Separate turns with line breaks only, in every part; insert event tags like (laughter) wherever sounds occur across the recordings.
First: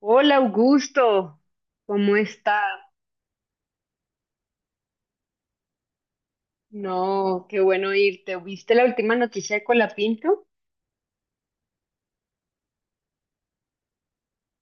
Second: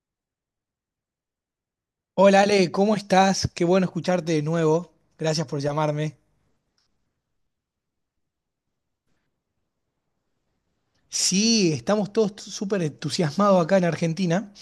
Hola Augusto, ¿cómo
Hola
está?
Ale, ¿cómo estás? Qué bueno escucharte de nuevo. Gracias por llamarme.
No, qué bueno irte. ¿Viste la última noticia de Colapinto?
Sí, estamos todos súper entusiasmados acá en Argentina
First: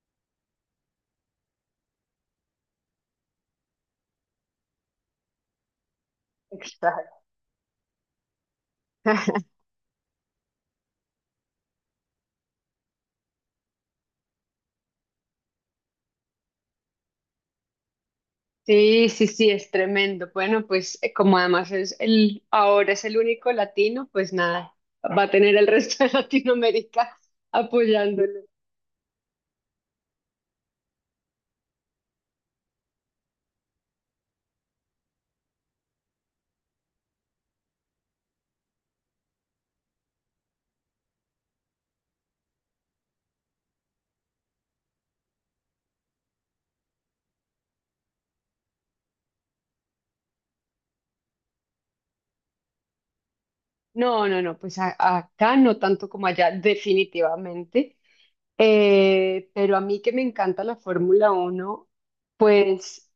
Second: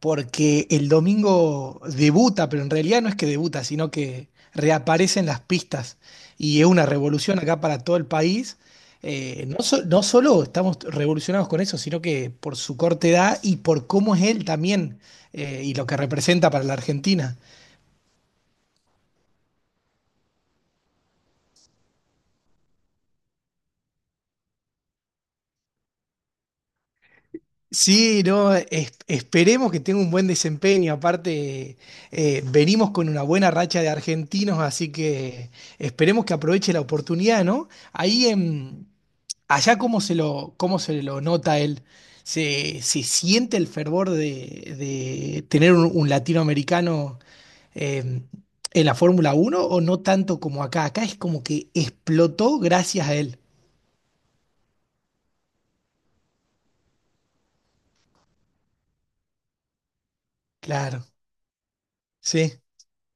porque el domingo debuta, pero en realidad no es que debuta, sino que reaparecen las pistas y es una
Exacto.
revolución acá para todo el país.
(laughs)
No, no solo estamos revolucionados con eso, sino que por su corta edad y por cómo es él también y lo que representa para la Argentina.
Sí, sí, sí, es tremendo. Bueno, como ahora es el único latino, pues nada, va a tener el resto de (laughs) Latinoamérica
Sí,
apoyándolo.
no, esperemos que tenga un buen desempeño. Aparte, venimos con una buena racha de argentinos, así que esperemos que aproveche la oportunidad, ¿no? Ahí en, allá cómo se lo nota él. ¿Se, se siente el fervor de tener un latinoamericano eh, en la Fórmula Uno o no tanto como acá? Acá es como que explotó gracias a él.
Acá no tanto como allá, definitivamente. Pero a mí que me encanta la
Claro,
Fórmula Uno,
sí.
pues.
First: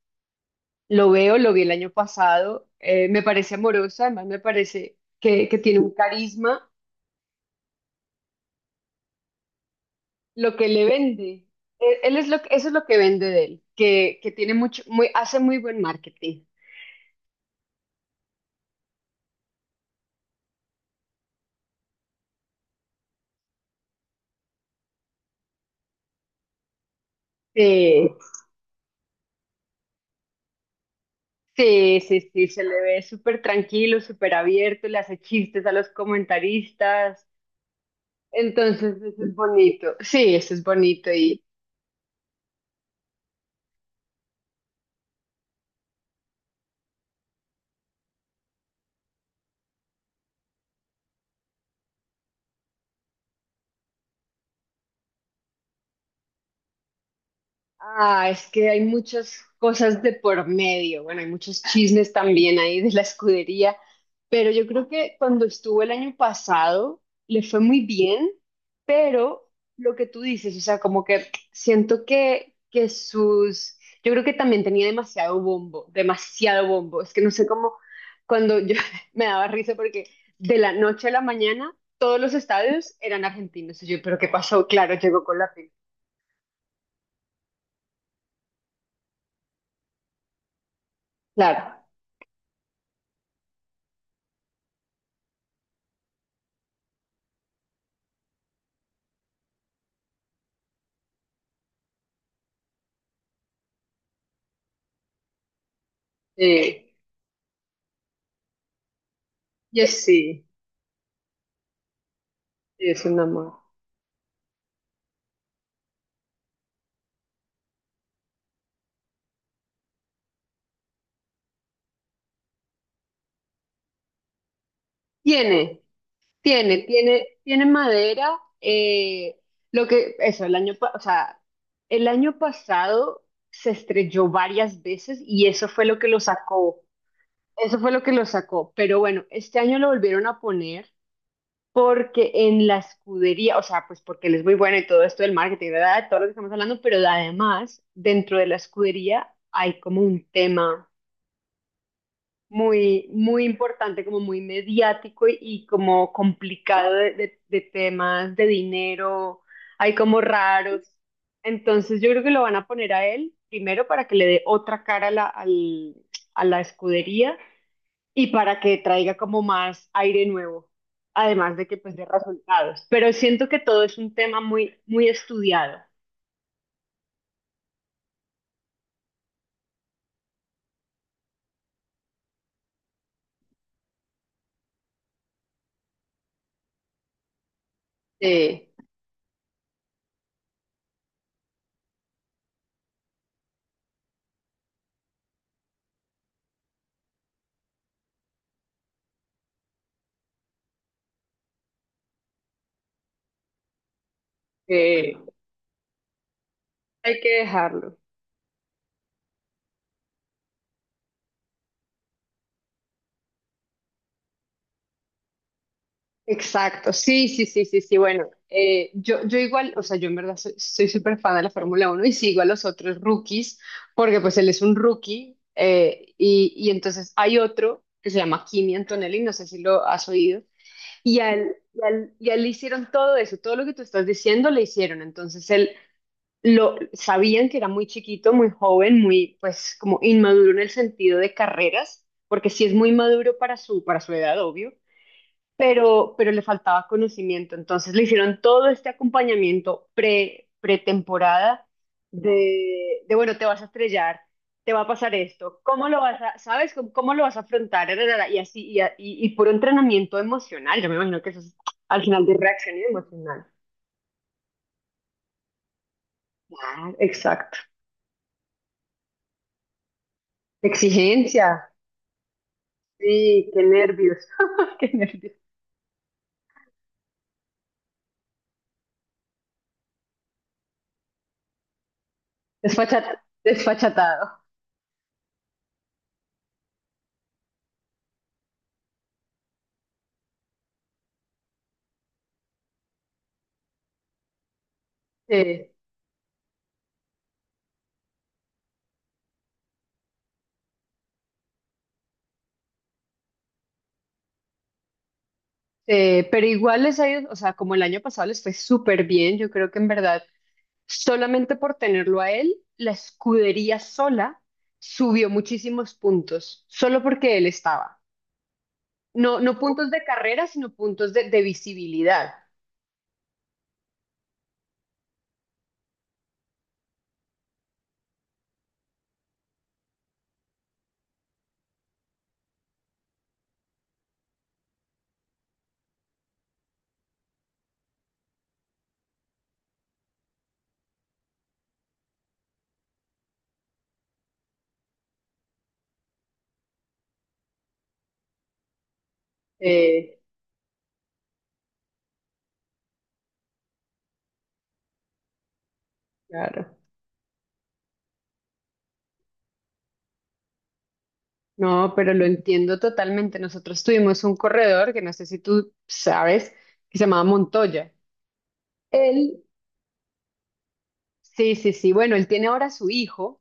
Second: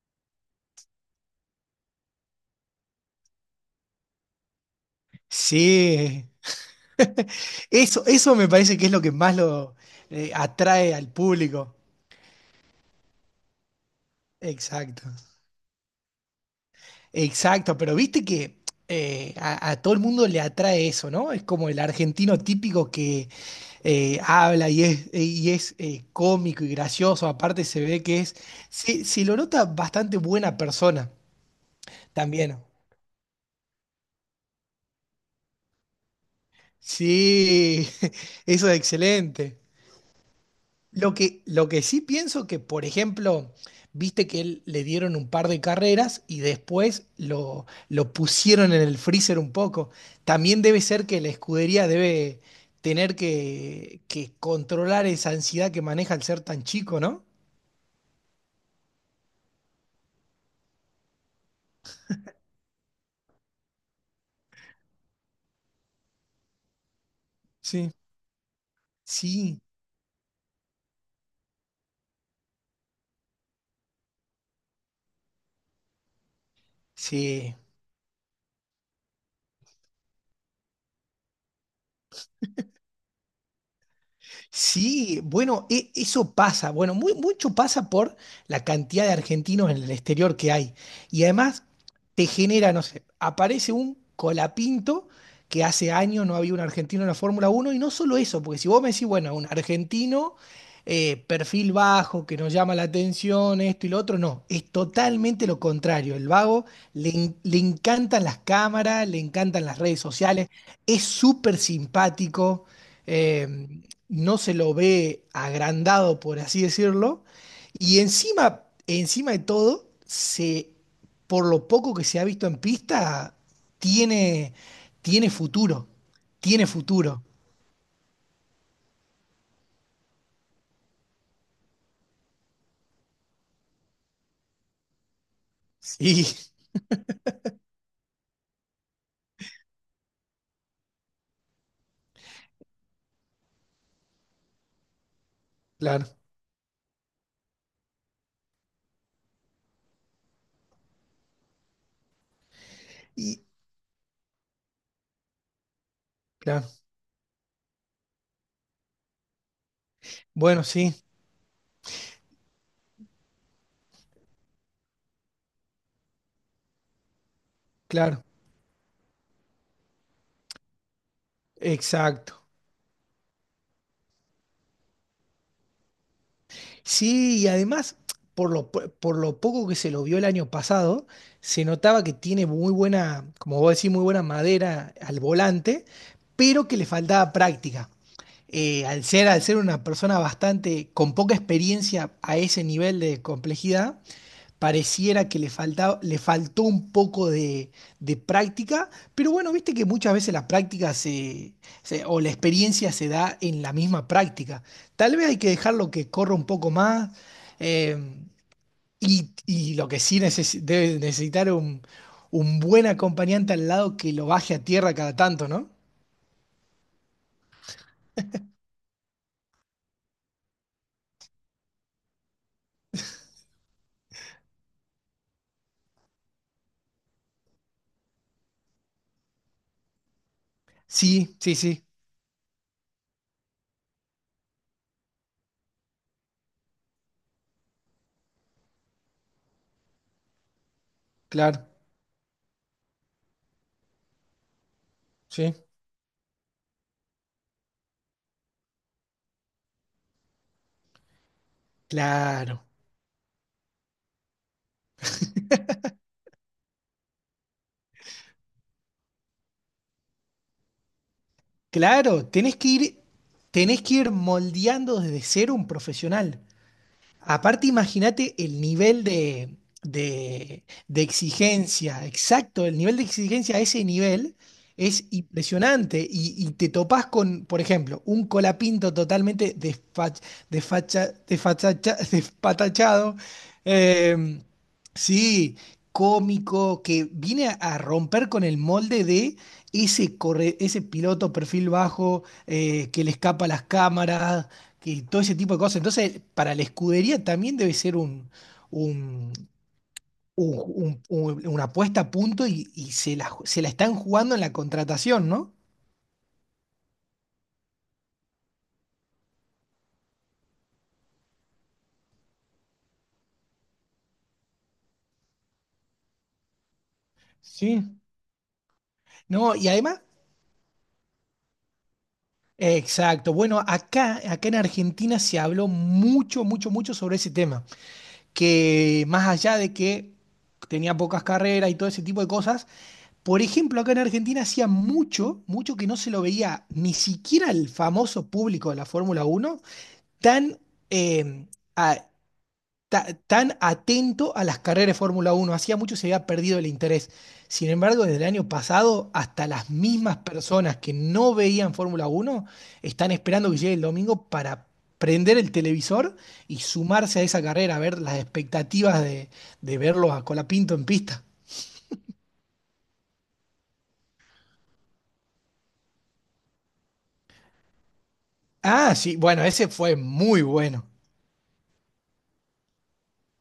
Lo vi el año pasado, me parece amoroso, además me parece que tiene un
Sí.
carisma,
Eso me parece que es lo que más lo
lo que le
atrae al
vende,
público.
él es lo, que- eso es lo que vende de él, que tiene mucho,
Exacto.
muy, hace muy buen marketing.
Exacto, pero viste que a todo el mundo le atrae eso, ¿no? Es como el argentino típico que habla y es cómico y gracioso, aparte se ve
Sí,
que es, se lo nota bastante buena persona
sí, sí, sí,
también.
se le ve súper tranquilo, súper abierto, le hace chistes a los comentaristas,
Sí, (laughs) eso es
entonces eso es
excelente.
bonito, sí, eso es bonito.
Lo que sí pienso que, por ejemplo, viste que él, le dieron un par de carreras y después lo pusieron en el freezer un poco. También debe ser que la escudería debe tener que controlar esa ansiedad que maneja al ser tan chico, ¿no?
Ah, es que hay muchas cosas de por medio. Bueno, hay muchos chismes también ahí de la escudería, pero yo creo que cuando estuvo el año pasado le fue muy
Sí.
bien, pero
Sí,
lo que tú dices, o sea, como que siento que sus... Yo creo que también tenía demasiado bombo, demasiado bombo. Es que no sé
sí.
cómo, cuando yo (laughs) me daba risa porque de la noche a la mañana todos los estadios eran argentinos. Y yo, pero ¿qué pasó? Claro,
Sí,
llegó con la...
bueno,
fin.
eso pasa. Bueno, mucho pasa por la cantidad de argentinos en el exterior que hay. Y además
Claro.
te genera, no sé, aparece un Colapinto que hace años no había un argentino en la Fórmula Uno y no solo eso, porque si vos me decís, bueno, un argentino, perfil bajo, que nos llama la atención, esto y lo otro, no, es totalmente lo contrario. El vago
Sí.
le, le encantan las cámaras, le encantan las redes
Yes, sí,
sociales, es súper simpático,
sí, es una más.
no se lo ve agrandado, por así decirlo, y encima, encima de todo, se, por lo poco que se ha visto en pista, tiene, tiene
Tiene,
futuro, tiene
tiene,
futuro.
tiene, tiene madera. Lo que, eso, el año, pa- o sea, El año pasado se estrelló varias veces y eso fue lo que lo
Sí,
sacó. Eso fue lo que lo sacó. Pero bueno, este año lo volvieron a poner porque en la escudería, o sea, pues porque él es muy bueno y todo esto del marketing,
claro,
¿verdad? Todo lo que estamos hablando, pero además, dentro de la escudería hay como un tema muy,
y,
muy importante, como muy mediático y como
claro.
complicado de temas de dinero, hay como
Bueno,
raros.
sí,
Entonces yo creo que lo van a poner a él primero para que le dé otra cara a a la escudería
claro,
y para que traiga como más aire nuevo, además de que pues dé
exacto.
resultados. Pero siento que todo es un tema muy, muy estudiado.
Sí, y además, por lo, por lo poco que se lo vio el año pasado, se notaba que tiene muy buena, como vos decís, muy buena madera al volante, pero que le faltaba práctica.
Sí,
Al ser, al ser una persona bastante con poca experiencia a ese nivel de complejidad, pareciera que le falta, le faltó un poco de práctica, pero bueno, viste que muchas veces la práctica se, o la experiencia se da en la misma práctica.
sí,
Tal vez hay que dejarlo que corra un poco más,
hay que dejarlo.
eh, y lo que sí debe necesitar un buen acompañante al lado que lo baje a tierra cada tanto, ¿no?
Exacto, sí, sí, sí, sí, sí. Bueno, yo igual, o sea, yo en verdad soy súper fan de la Fórmula Uno y sigo a los otros rookies, porque pues él es un rookie, y entonces hay otro que se llama Kimi Antonelli, no sé si lo has oído, y a
Sí, sí,
él, y
sí,
a él- y a él le hicieron todo eso, todo lo que tú estás diciendo le hicieron, entonces él lo sabían que era muy chiquito, muy joven, muy pues como inmaduro en el sentido de
claro,
carreras, porque sí es muy maduro para su edad, obvio,
sí,
pero le faltaba conocimiento. Entonces le hicieron todo este acompañamiento pretemporada
claro,
bueno, te vas a estrellar, te va a pasar esto, ¿cómo lo vas a, sabes, cómo lo vas a afrontar? Ra, ra, ra, y así, y puro entrenamiento emocional, yo me imagino que eso es al final
claro,
de reacción emocional.
tenés que ir moldeando desde cero un profesional.
Ah, exacto.
Aparte, imagínate el nivel de
Exigencia.
exigencia, exacto, el nivel de
Sí,
exigencia a
qué
ese
nervios.
nivel
(laughs) Qué
es
nervios.
impresionante y te topás con, por ejemplo, un colapinto totalmente (laughs) despatachado,
Desfachatado.
eh, sí, cómico, que viene a romper con el molde de ese, ese piloto perfil bajo, que le escapa a las cámaras, que todo ese tipo de
Sí.
cosas. Entonces, para la escudería también debe ser un- una apuesta a punto y se la, se la están jugando en la contratación, ¿no?
Pero igual les ha ido, o sea, como el año pasado les fue súper bien, yo creo que en verdad, solamente por tenerlo a él, la escudería sola subió muchísimos puntos, solo porque él
Sí.
estaba. No,
No,
no
y
puntos
además,
de carrera, sino puntos de visibilidad.
exacto. Bueno, acá, acá en Argentina se habló mucho, mucho, mucho sobre ese tema. Que más allá de que tenía pocas carreras y todo ese tipo de cosas, por ejemplo, acá en Argentina hacía mucho, mucho que no se lo veía ni siquiera el famoso público de la Fórmula Uno tan, eh, a- tan atento a las carreras de Fórmula Uno. Hacía mucho se había perdido el interés. Sin embargo, desde el año pasado, hasta las
Eh,
mismas personas que no veían Fórmula Uno están esperando que llegue el domingo para prender el televisor y
claro.
sumarse a esa carrera, a ver las expectativas de verlo a Colapinto en pista.
No, pero lo entiendo totalmente. Nosotros tuvimos un corredor, que no sé si tú sabes, que se llamaba Montoya.
Ah, sí, bueno,
Él...
ese fue muy bueno.
Sí, sí, sí. Bueno, él tiene ahora su hijo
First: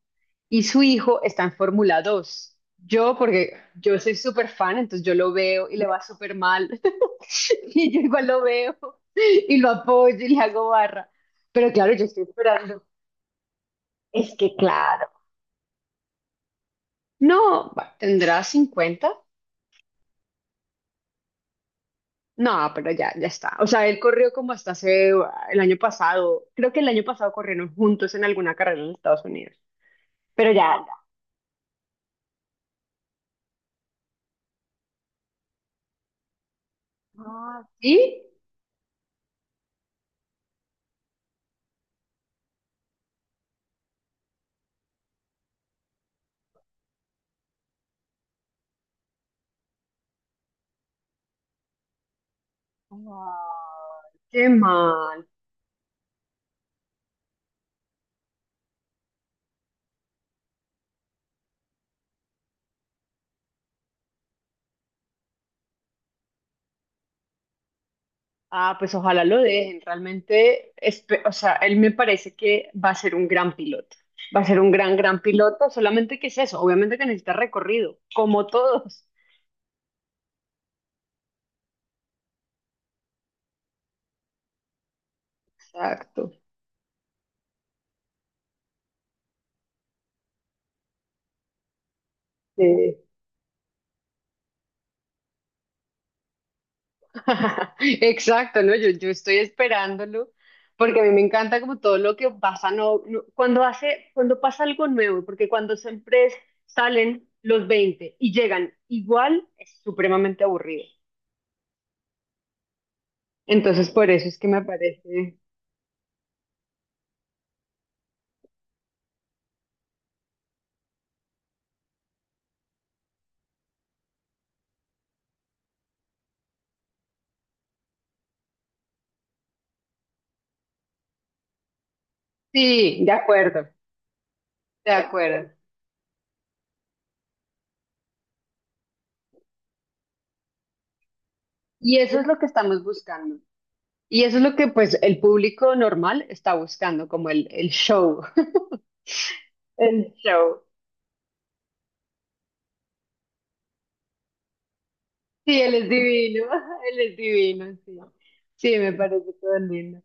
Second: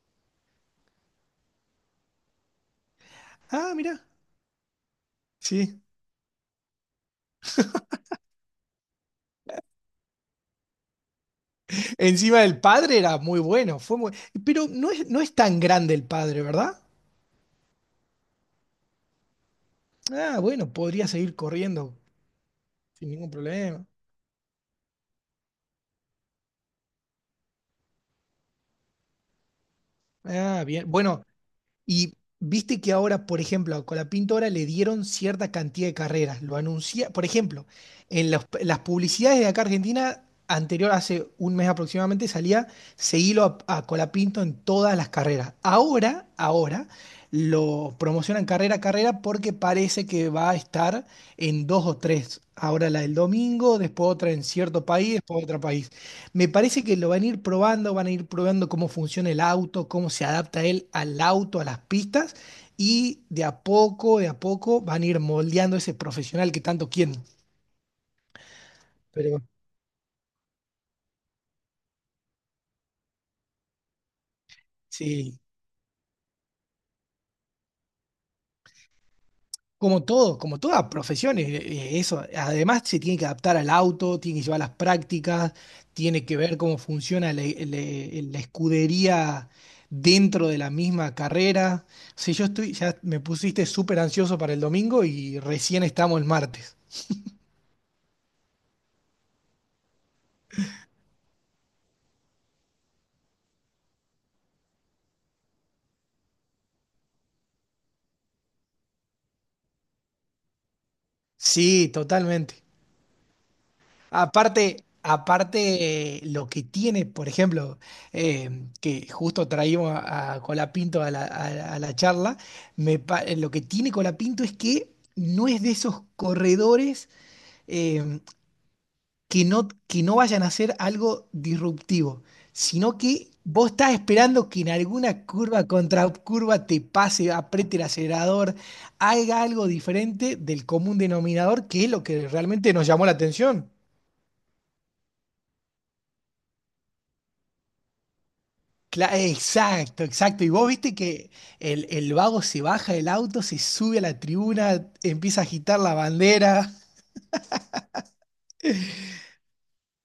y su hijo está en Fórmula 2. Yo, porque
Ah, mira,
yo soy súper fan, entonces yo lo veo y
sí.
le va súper mal. (laughs) Y yo igual lo veo y lo apoyo y le hago barra. Pero claro, yo estoy
Encima el
esperando.
padre era muy bueno, fue muy...
Es que
Pero no
claro.
es, no es tan grande el padre, ¿verdad?
No, va, ¿tendrá cincuenta?
Ah, bueno, podría seguir corriendo
No, pero
sin
ya, ya
ningún
está. O
problema.
sea, él corrió como hasta hace el año pasado. Creo que el año pasado corrieron juntos en alguna carrera en Estados Unidos. Pero
Ah,
ya,
bien.
ya.
Bueno, y viste que ahora, por ejemplo, con la pintora le dieron cierta cantidad de carreras. Lo anuncia, por ejemplo,
Ah, ¿sí?
en las publicidades de acá Argentina, anterior, hace un mes aproximadamente, salía seguilo a Colapinto en todas las carreras. Ahora, ahora, lo promocionan carrera a carrera porque parece que va a estar en dos o tres. Ahora la del
Ay,
domingo, después otra en
qué
cierto país,
mal.
después otra país. Me parece que lo van a ir probando, van a ir probando cómo funciona el auto, cómo se adapta él al auto, a las pistas, y de a poco van a ir moldeando ese profesional que tanto quieren.
Ah, pues ojalá lo
Pero
dejen. Realmente, o sea, él me parece que va a ser un gran piloto. Va a ser un gran, gran
sí,
piloto. Solamente que es eso. Obviamente que necesita recorrido, como todos.
como todo, como todas profesiones, eso. Además, se tiene que adaptar al auto, tiene que llevar las prácticas, tiene
Exacto.
que ver cómo funciona la, la escudería dentro de la misma carrera. O sea, yo estoy,
Sí.
ya me pusiste súper ansioso para el domingo y recién estamos el martes.
(laughs) Exacto, ¿no? Yo estoy esperándolo porque a mí me encanta como todo lo que pasa, cuando hace, cuando pasa algo nuevo, porque salen los 20 y llegan igual, es supremamente aburrido.
Sí, totalmente.
Entonces, por eso es que me
Aparte,
parece.
aparte, lo que tiene, por ejemplo, que justo traímos a Colapinto a la, a la charla, lo que tiene Colapinto es que no es de esos corredores, eh, que no vayan a hacer algo disruptivo, sino
Sí, de
que
acuerdo,
vos estás esperando que en
de
alguna
acuerdo.
curva contra curva te pase, apriete el acelerador, haga algo diferente del común denominador, que es
Y
lo
eso es
que
lo que
realmente
estamos
nos llamó la
buscando.
atención.
Y eso es lo que, pues, el público normal está buscando, como el show. (laughs)
Exacto,
El
exacto. Y
show.
vos viste que el vago se baja del auto, se sube a la tribuna, empieza a
Sí, él
agitar
es
la
divino,
bandera.
(laughs) él es divino, sí. Sí, me parece todo lindo.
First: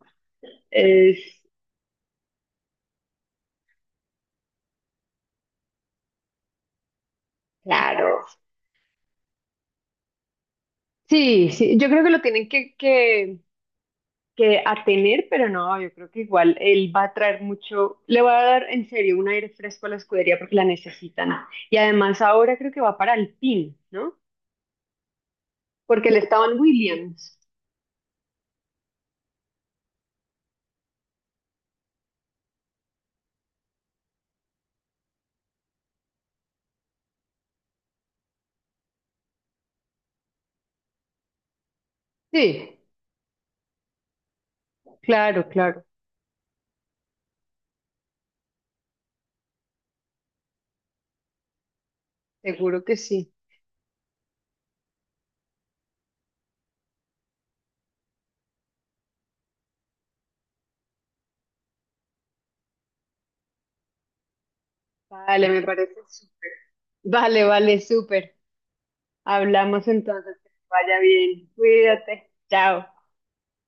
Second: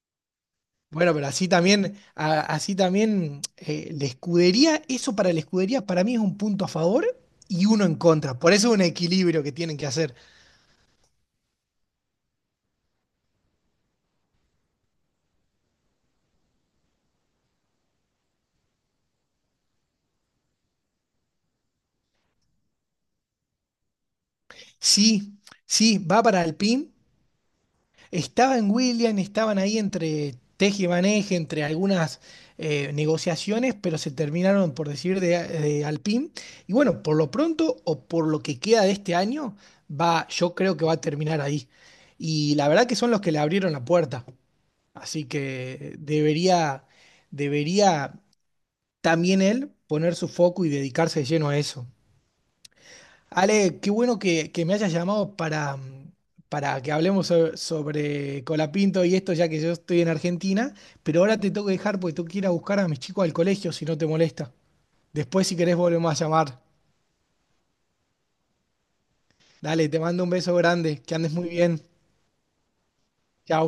Bueno,
Es,
pero así también, así también, la escudería, eso para la escudería para mí es un punto a favor y uno en
claro.
contra. Por eso es un equilibrio que tienen que hacer.
Sí, sí, yo creo que lo tienen que a tener, pero no, yo creo que igual él va a traer mucho, le va a dar en serio un aire fresco a la escudería porque la necesitan. Y además ahora creo que va para Alpine, ¿no?
Sí, sí,
Porque le
va para
estaban
Alpine.
Williams.
Estaba en Williams, estaban ahí entre teje y maneje, entre algunas negociaciones, pero se terminaron por decir de Alpine. Y bueno, por lo pronto o por lo que queda de este año, va, yo creo que va a terminar ahí. Y la
Sí,
verdad que son los que le abrieron la puerta. Así
claro, claro,
que debería, debería también él poner su foco y dedicarse de lleno a eso.
seguro que sí.
Ale, qué bueno que me hayas llamado para, para que hablemos sobre Colapinto y esto, ya que yo estoy en Argentina, pero ahora te tengo que dejar porque tengo que ir a buscar a mis chicos al colegio, si no te molesta. Después,
Vale,
si
me
querés,
parece
volvemos a
súper.
llamar.
Vale, vale, súper. Hablamos
Dale, te mando un
entonces, que
beso
te vaya
grande, que andes
bien,
muy bien.
cuídate, chao.
Chao.